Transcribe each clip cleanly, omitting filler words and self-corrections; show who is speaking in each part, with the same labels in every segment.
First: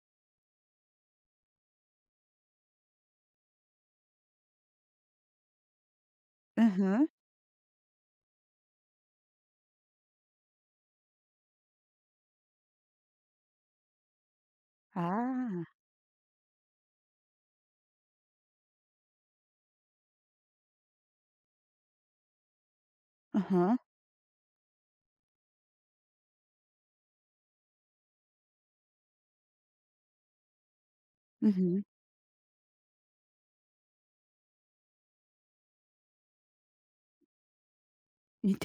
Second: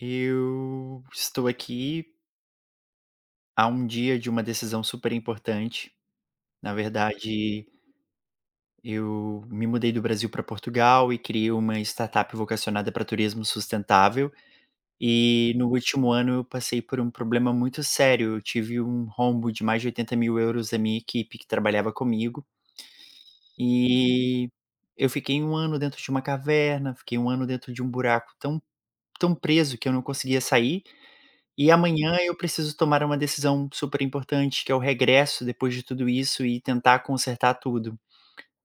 Speaker 1: Eu estou aqui há um dia de uma decisão super importante. Na
Speaker 2: Aham.
Speaker 1: verdade, eu me mudei do Brasil para Portugal e criei uma startup vocacionada para turismo sustentável. E
Speaker 2: Ah,
Speaker 1: no último ano eu passei por um problema muito sério. Eu tive um rombo de mais de €80.000 da minha equipe que trabalhava comigo,
Speaker 2: aham.
Speaker 1: e eu fiquei um ano dentro de uma caverna, fiquei um ano dentro de um buraco tão preso que eu não conseguia sair. E
Speaker 2: Uhum.
Speaker 1: amanhã eu preciso tomar uma decisão super importante, que é o regresso depois de tudo isso e tentar consertar tudo.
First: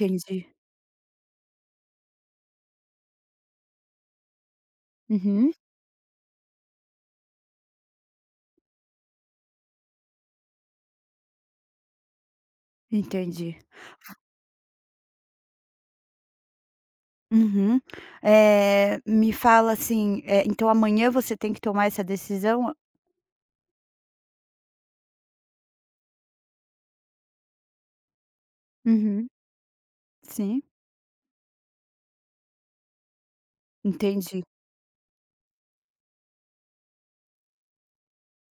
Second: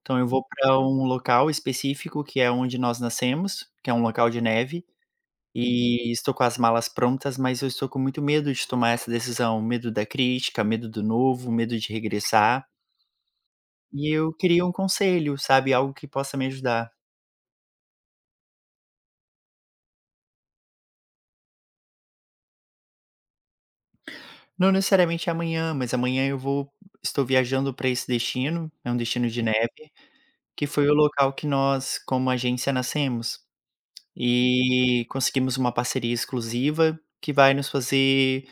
Speaker 1: Então eu vou para um local específico, que é onde nós nascemos, que é um local de neve,
Speaker 2: Uhum.
Speaker 1: e estou com as malas prontas, mas eu estou com muito medo de tomar essa decisão, medo da crítica, medo do novo, medo de regressar.
Speaker 2: Entendi.
Speaker 1: E eu queria um conselho, sabe, algo que possa me ajudar.
Speaker 2: Uhum. Me fala assim, então amanhã você tem que tomar essa decisão?
Speaker 1: Não necessariamente amanhã, mas amanhã eu vou estou viajando para esse destino, é um destino
Speaker 2: Uhum.
Speaker 1: de neve.
Speaker 2: Sim.
Speaker 1: Que foi o local que nós, como agência, nascemos.
Speaker 2: Entendi,
Speaker 1: E conseguimos uma parceria exclusiva que vai nos fazer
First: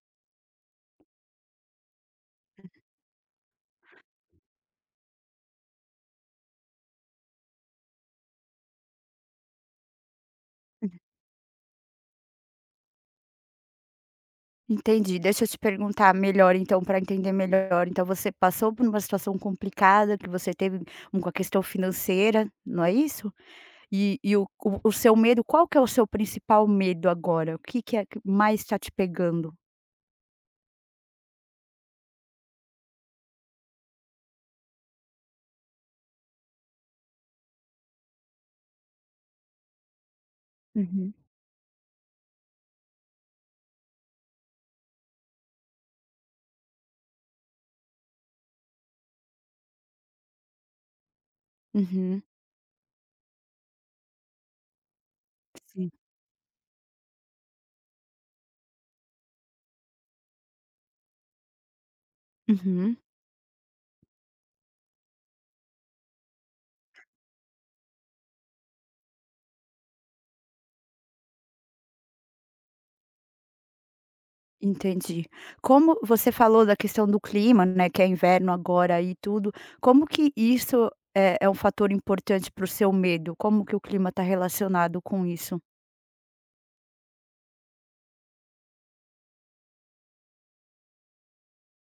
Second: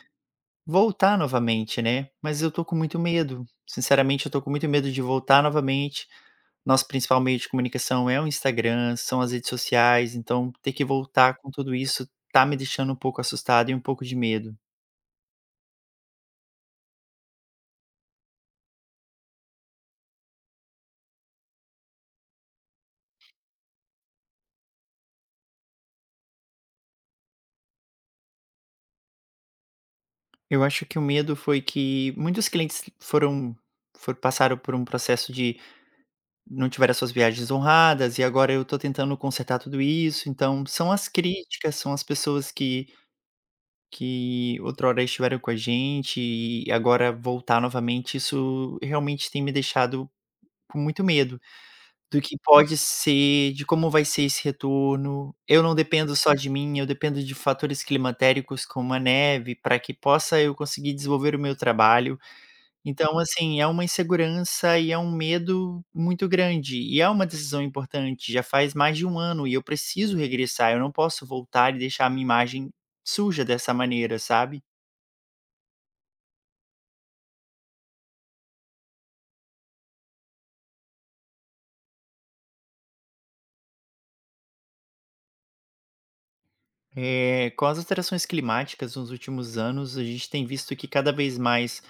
Speaker 1: voltar novamente, né. Mas eu tô com muito medo, sinceramente eu tô com muito medo de voltar novamente. Nosso principal meio de comunicação é o Instagram, são as redes sociais, então ter que voltar com tudo isso tá me deixando um pouco assustado e um pouco de medo.
Speaker 2: entendi. Deixa eu te perguntar melhor então, para entender melhor. Então você passou por uma situação complicada que você teve um com a questão financeira, não é isso? E o seu medo, qual que é o seu principal medo agora? O que é que mais está te pegando?
Speaker 1: Eu acho que o medo foi que muitos clientes foram for passaram por um processo de. Não tiveram as suas viagens honradas, e agora eu tô tentando consertar tudo isso, então são as
Speaker 2: Uhum.
Speaker 1: críticas, são as pessoas que outrora estiveram com a gente e agora voltar novamente, isso realmente tem me deixado com muito medo do
Speaker 2: Uhum.
Speaker 1: que pode ser, de como vai ser esse retorno. Eu não
Speaker 2: Sim.
Speaker 1: dependo só de mim, eu dependo de fatores climatéricos como a neve, para que possa eu conseguir desenvolver o meu trabalho.
Speaker 2: Uhum,
Speaker 1: Então, assim, é uma insegurança e é um medo muito grande, e é uma decisão importante. Já faz mais de um ano e eu preciso regressar, eu não posso voltar e deixar a minha imagem suja dessa maneira, sabe.
Speaker 2: entendi. Como você falou da questão do clima, né, que é inverno agora e tudo, como que isso é um fator importante para o seu medo? Como que o clima está relacionado com isso?
Speaker 1: Com as alterações climáticas nos últimos anos, a gente tem visto que cada vez mais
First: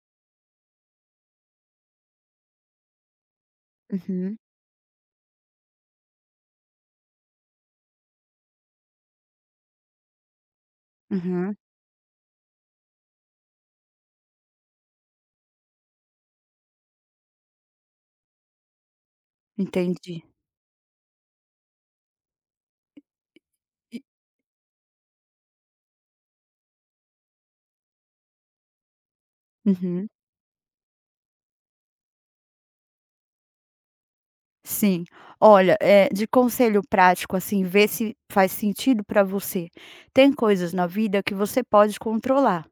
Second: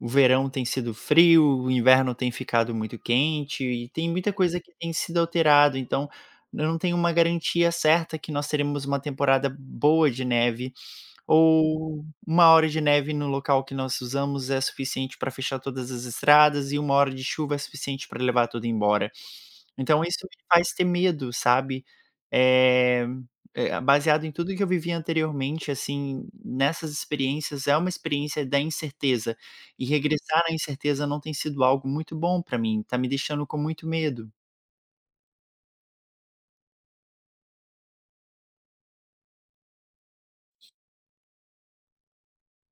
Speaker 1: o verão tem sido frio, o inverno tem ficado muito quente e tem muita
Speaker 2: Uhum,
Speaker 1: coisa que tem sido alterado, então eu não tenho uma garantia certa que nós teremos uma temporada boa de neve.
Speaker 2: uhum,
Speaker 1: Ou uma hora de neve no local que nós usamos é suficiente para fechar todas as estradas e uma hora de chuva é suficiente para levar tudo embora. Então isso
Speaker 2: entendi.
Speaker 1: me faz ter medo, sabe. Eh, eh,
Speaker 2: E
Speaker 1: baseado em tudo que eu vivi anteriormente, assim, nessas experiências, é uma experiência da incerteza, e
Speaker 2: uhum.
Speaker 1: regressar à incerteza não tem sido algo muito bom para mim, tá me deixando com muito medo.
Speaker 2: Sim. Olha, de conselho prático, assim, vê se faz sentido para você. Tem coisas na vida que você pode controlar,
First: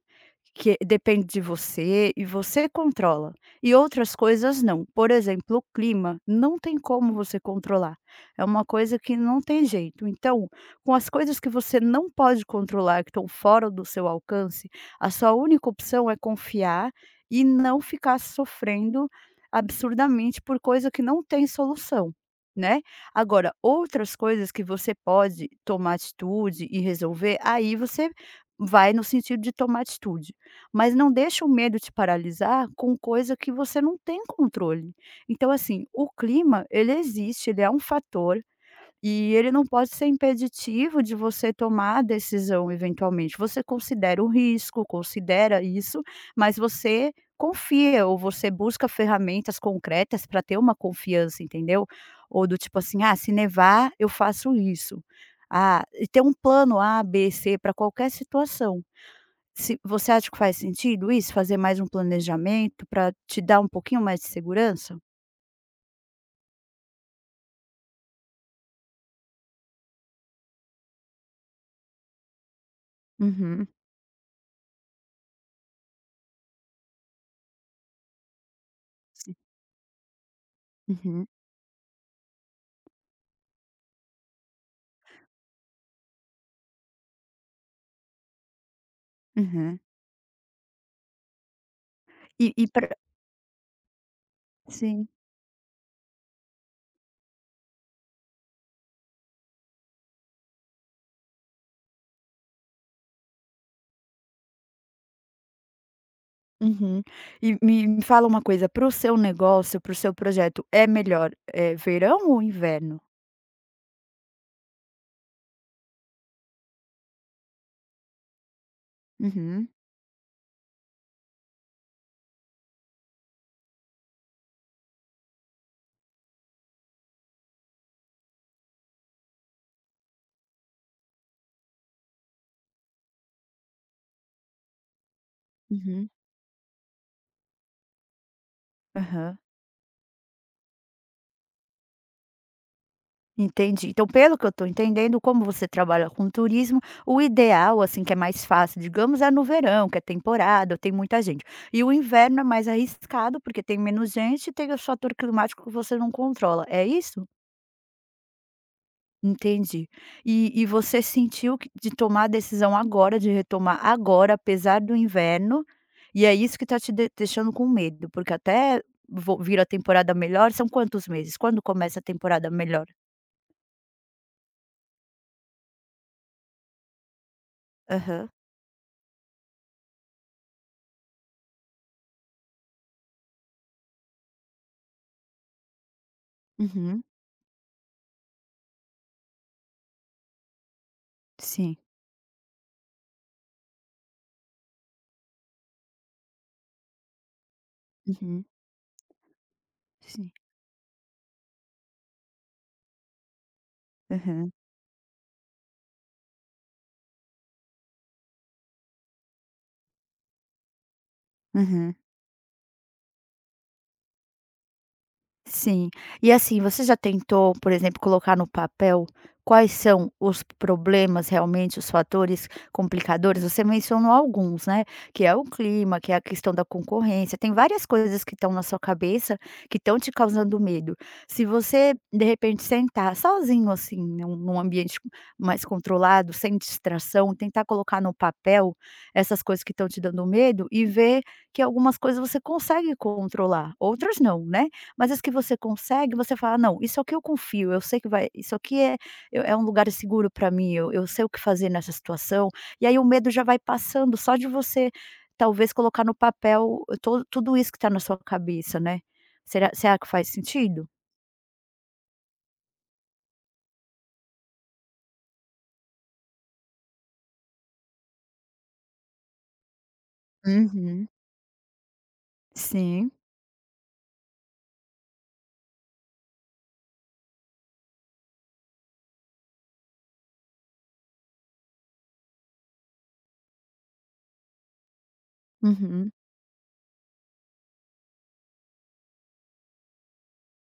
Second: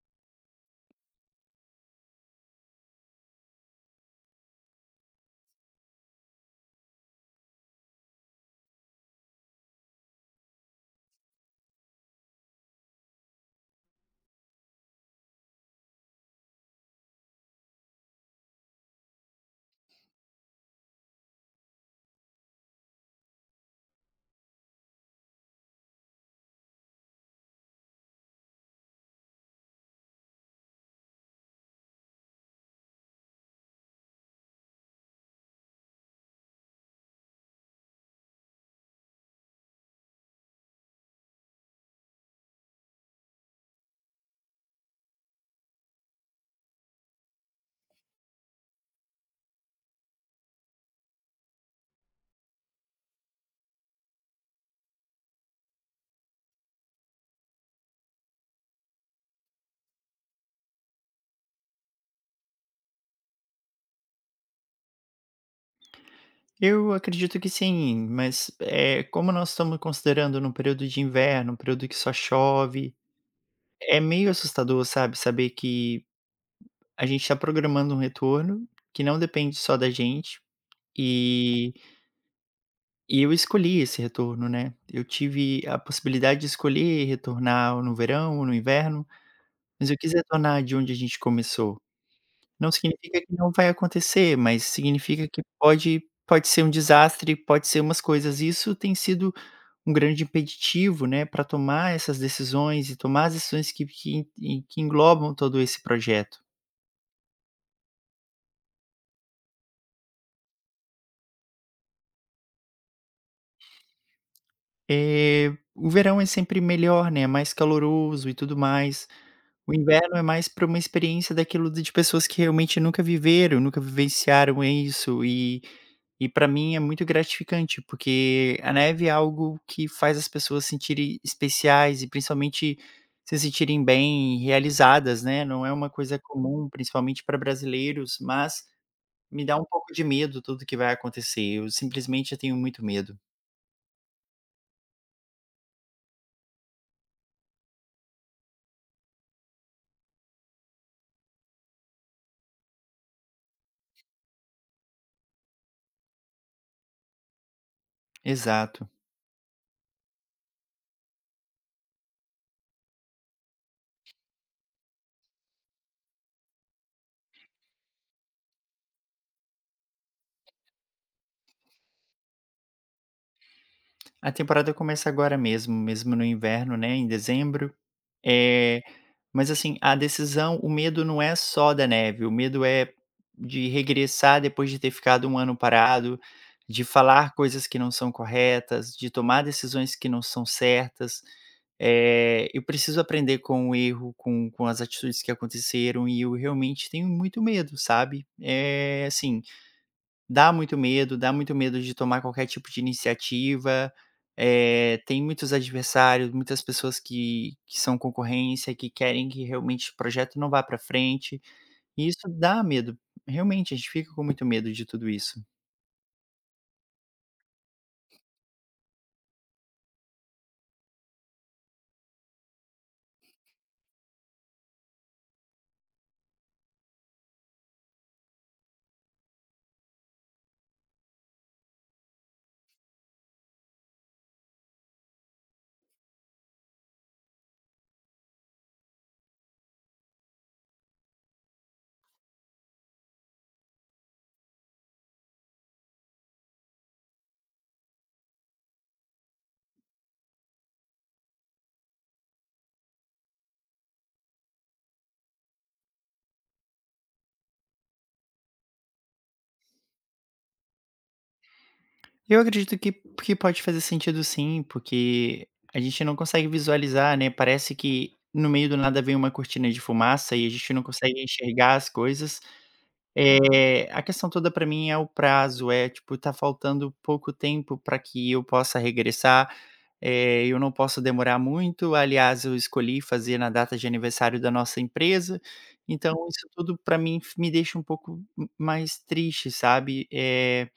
Speaker 2: que depende de você e você controla, e outras coisas não. Por exemplo, o clima não tem como você controlar, é uma coisa que não tem jeito. Então, com as coisas que você não pode controlar, que estão fora do seu alcance, a sua única opção é confiar e não ficar sofrendo absurdamente por coisa que não tem solução, né. Agora, outras coisas que você pode tomar atitude e resolver, aí você vai no sentido de tomar atitude, mas não deixa o medo te paralisar com coisa que você não tem controle. Então, assim, o clima ele existe, ele é um fator e ele não pode ser impeditivo de você tomar a decisão eventualmente. Você considera o risco, considera isso, mas você confia ou você busca ferramentas concretas para ter uma confiança, entendeu? Ou do tipo assim: "Ah, se nevar, eu faço isso". Ah, e ter um plano A, B, C para qualquer situação. Se você acha que faz sentido isso? Fazer mais um planejamento para te dar um pouquinho mais de segurança?
Speaker 1: Eu acredito que sim, mas, como nós estamos considerando num período de inverno, um período que só chove.
Speaker 2: Uhum.
Speaker 1: É meio assustador, sabe, saber que a gente está programando um retorno, que não
Speaker 2: Sim.
Speaker 1: depende só da gente,
Speaker 2: Uhum.
Speaker 1: e e eu escolhi esse retorno, né. Eu tive a possibilidade de escolher retornar no verão ou no inverno,
Speaker 2: Uhum.
Speaker 1: mas eu quis retornar de onde a gente começou.
Speaker 2: E e
Speaker 1: Não
Speaker 2: pra
Speaker 1: significa que não vai acontecer, mas
Speaker 2: sim.
Speaker 1: significa que pode ser um desastre, pode ser umas coisas. Isso tem sido um grande impeditivo, né, para tomar essas decisões e tomar as decisões que englobam todo esse projeto.
Speaker 2: Uhum. E me fala uma coisa, para o seu negócio, para o seu projeto, é melhor, é verão ou inverno?
Speaker 1: O verão é sempre melhor, né, é mais caloroso e tudo mais.
Speaker 2: Uhum.
Speaker 1: O inverno é mais para uma experiência daquilo de pessoas que realmente nunca viveram, nunca vivenciaram isso e para mim é muito gratificante, porque a neve é algo que faz as pessoas se sentirem especiais e principalmente se sentirem bem, realizadas, né, não é uma
Speaker 2: Uhum.
Speaker 1: coisa comum, principalmente para brasileiros, mas
Speaker 2: Aham.
Speaker 1: me dá um pouco de medo tudo que vai acontecer, eu simplesmente tenho muito medo.
Speaker 2: Entendi. Então, pelo que eu estou entendendo, como você trabalha com turismo, o ideal, assim, que é mais fácil, digamos, é no verão, que é temporada, tem muita gente. E o inverno é mais arriscado, porque tem menos gente e tem o fator climático que você não controla, é isso?
Speaker 1: Exato.
Speaker 2: Entendi. E você sentiu que de tomar a decisão agora, de retomar agora, apesar do inverno, e é isso que está te de deixando com medo, porque até vo vir a temporada melhor são quantos meses? Quando começa a temporada melhor?
Speaker 1: A temporada começa agora mesmo, mesmo no inverno, né, em dezembro.
Speaker 2: Aham.
Speaker 1: Eh, mas assim, a decisão o medo não é só da neve, o medo é de regressar depois de ter ficado um ano parado, de
Speaker 2: Uhum.
Speaker 1: falar coisas que não são corretas, de tomar decisões que não são certas.
Speaker 2: Sim.
Speaker 1: Eu preciso aprender com o erro, com as atitudes que aconteceram e eu realmente tenho muito medo, sabe.
Speaker 2: Uhum.
Speaker 1: É assim.
Speaker 2: Sim.
Speaker 1: Dá muito medo de tomar qualquer tipo de iniciativa,
Speaker 2: Aham.
Speaker 1: tem muitos adversários, muitas pessoas que são concorrência, que querem que realmente o projeto não vá para frente,
Speaker 2: Aham.
Speaker 1: e isso dá medo. Realmente, a gente fica com muito medo de tudo isso.
Speaker 2: Sim. E assim, você já tentou, por exemplo, colocar no papel quais são os problemas realmente, os fatores complicadores? Você mencionou alguns, né? Que é o clima, que é a questão da concorrência. Tem várias coisas que estão na sua cabeça que estão te causando medo. Se você, de repente, sentar sozinho, assim, num ambiente mais controlado, sem distração, tentar colocar no papel essas coisas que estão te dando medo e ver que algumas coisas você consegue controlar, outras não, né? Mas as que você consegue, você fala: "Não, isso aqui eu confio, eu sei que vai isso aqui é eu é um lugar seguro para mim, eu sei o que fazer nessa situação". E aí o medo já vai passando só de você, talvez, colocar no papel to tudo isso que está na sua cabeça, né. Será que faz sentido?
Speaker 1: Eu acredito que pode fazer sentido sim, porque a gente não consegue visualizar, né, parece que no meio do nada vem uma cortina de fumaça e a gente não
Speaker 2: Uhum.
Speaker 1: consegue enxergar as coisas.
Speaker 2: Sim.
Speaker 1: É a questão toda pra mim é o prazo, é, tipo, tá faltando pouco tempo pra que eu possa regressar, eu não posso demorar muito, aliás, eu escolhi fazer na data de aniversário da nossa empresa,
Speaker 2: Uhum.
Speaker 1: então isso tudo pra mim f me deixa um pouco m mais triste, sabe.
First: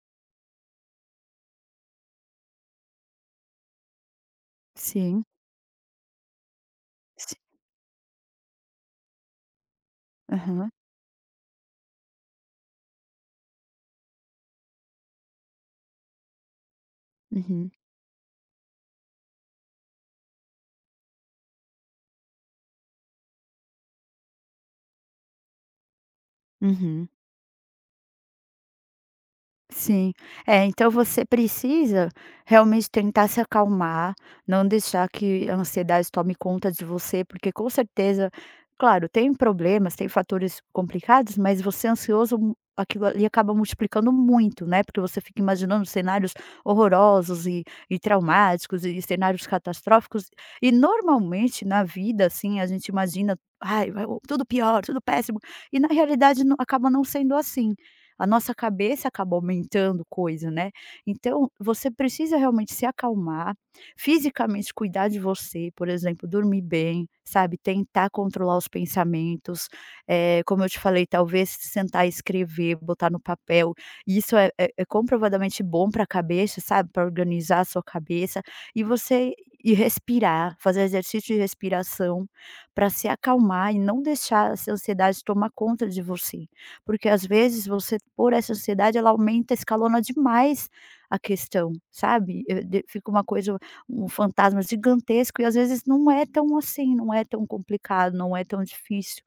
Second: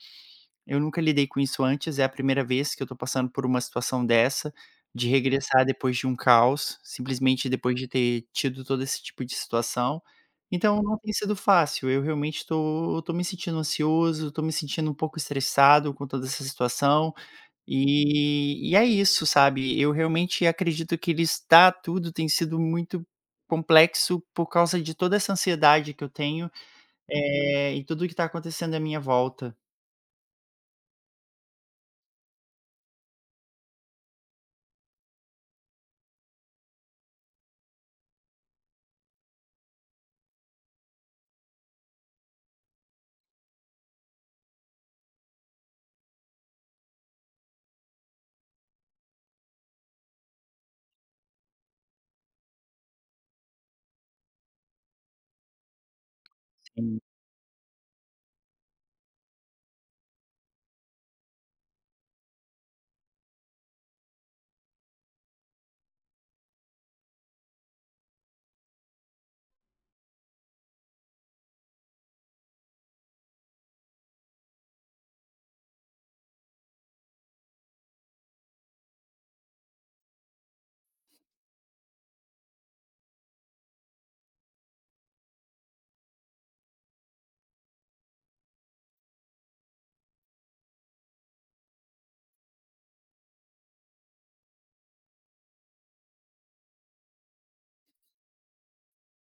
Speaker 1: Eu nunca lidei com isso antes, é a primeira vez que eu tô passando por uma situação dessa, de
Speaker 2: Sim.
Speaker 1: regressar depois de um caos,
Speaker 2: Si
Speaker 1: simplesmente depois de ter tido todo esse tipo de situação.
Speaker 2: aham.
Speaker 1: Então não tem sido fácil, eu realmente tô me sentindo ansioso, tô me sentindo um pouco estressado com toda essa situação,
Speaker 2: Uhum.
Speaker 1: e é isso, sabe. Eu realmente acredito que listar tudo tem sido muito complexo por causa de toda essa ansiedade que eu tenho,
Speaker 2: Uhum.
Speaker 1: e tudo o que está acontecendo à minha volta.
Speaker 2: Sim. É, então você precisa realmente tentar se acalmar, não deixar que a ansiedade tome conta de você, porque com certeza, claro, tem problemas, tem fatores complicados, mas você é ansioso, mu- aquilo ali acaba multiplicando muito, né? Porque você fica imaginando cenários horrorosos e traumáticos e cenários catastróficos. E normalmente na vida, assim, a gente imagina, ai, vai- tudo pior, tudo péssimo. E na realidade não- acaba
Speaker 1: Sim,
Speaker 2: não sendo assim, a nossa cabeça acaba aumentando coisa, né. Então, você precisa realmente se acalmar, fisicamente cuidar de você, por exemplo, dormir bem, sabe, tentar controlar os pensamentos, como eu te falei, talvez sentar e escrever, botar no papel, isso é comprovadamente bom para a cabeça, sabe, para organizar a sua cabeça, e você e respirar, fazer exercício de respiração para se acalmar e não deixar essa ansiedade tomar conta de você. Porque às vezes você por essa ansiedade ela aumenta, escalona demais a questão, sabe. Eu de fica uma coisa um fantasma gigantesco e às vezes não é tão assim, não é tão complicado, não é tão difícil.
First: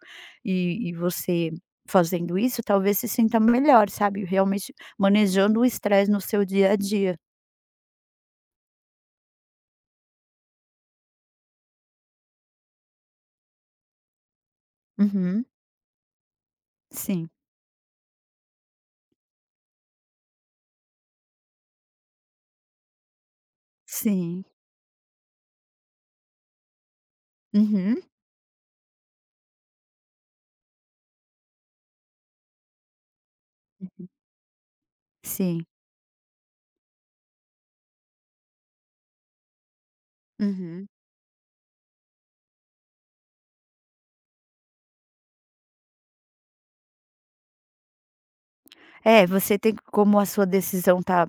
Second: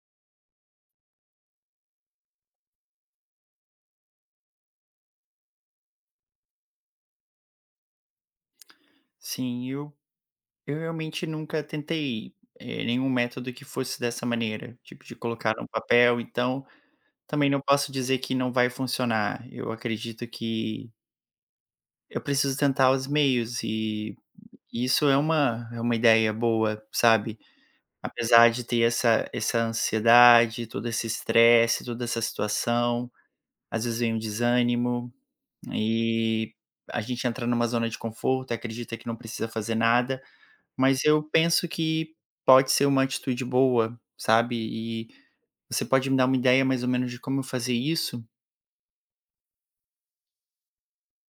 Speaker 2: E você fazendo isso talvez se sinta melhor, sabe, realmente manejando o estresse no seu dia a dia.
Speaker 1: sim, eu realmente nunca tentei, nenhum método que fosse dessa maneira, tipo de
Speaker 2: Uhum.
Speaker 1: colocar num papel, então
Speaker 2: Sim.
Speaker 1: também não posso dizer que não vai funcionar. Eu acredito que eu preciso tentar os meios e
Speaker 2: Sim.
Speaker 1: isso é uma ideia boa, sabe.
Speaker 2: Uhum.
Speaker 1: Apesar de ter essa ansiedade, todo esse estresse, toda essa situação, às vezes
Speaker 2: Uhum.
Speaker 1: vem um desânimo,
Speaker 2: Sim.
Speaker 1: e a gente entra numa zona de conforto, acredita que não precisa fazer nada,
Speaker 2: Uhum.
Speaker 1: mas eu penso que pode ser uma atitude boa, sabe. E você pode me dar uma ideia mais ou menos de como eu fazer isso?
Speaker 2: É, você tem que- como a sua decisão tá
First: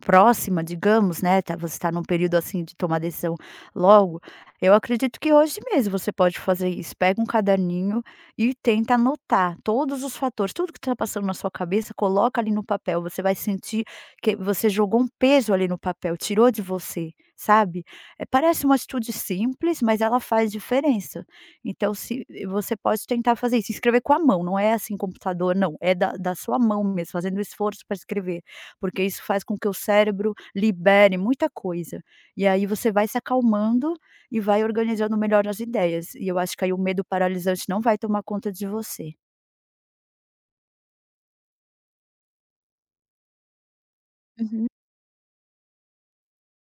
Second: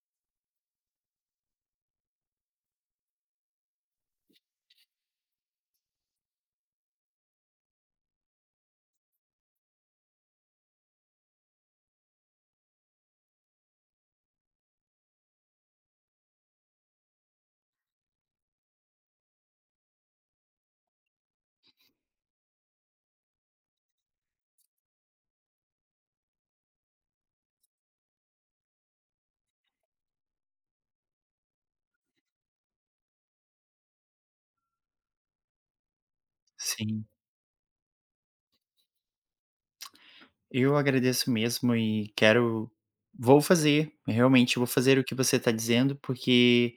Speaker 2: próxima, digamos, né, tá, você está num período, assim, de tomar decisão logo, eu acredito que hoje mesmo você pode fazer isso. Pega um caderninho e tenta anotar todos os fatores, tudo que está passando na sua cabeça, coloca ali no papel. Você vai sentir que você jogou um peso ali no papel, tirou de você, sabe. Eh, parece uma atitude simples, mas ela faz diferença. Então se você pode tentar fazer isso, escrever com a mão, não é assim computador não, é da sua mão mesmo, fazendo o esforço para escrever, porque isso faz com que o cérebro libere muita coisa, e aí você vai se acalmando e vai organizando melhor as ideias, e eu acho que aí o medo
Speaker 1: Sim,
Speaker 2: paralisante não vai tomar conta de você.
Speaker 1: eu agradeço mesmo e quero vou fazer, realmente vou
Speaker 2: Uhum.
Speaker 1: fazer o que você está dizendo, porque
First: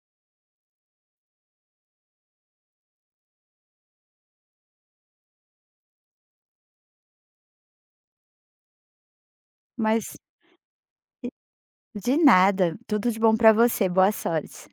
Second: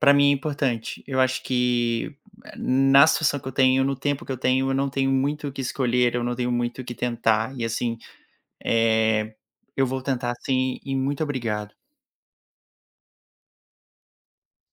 Speaker 1: para mim é importante. Eu acho que na situação que eu tenho, no tempo que eu tenho, eu não tenho muito o que escolher, eu não tenho muito o que tentar e, assim, eh, eu vou
Speaker 2: Mas
Speaker 1: tentar sim e muito obrigado.
Speaker 2: de nada, tudo de bom para você, boa sorte.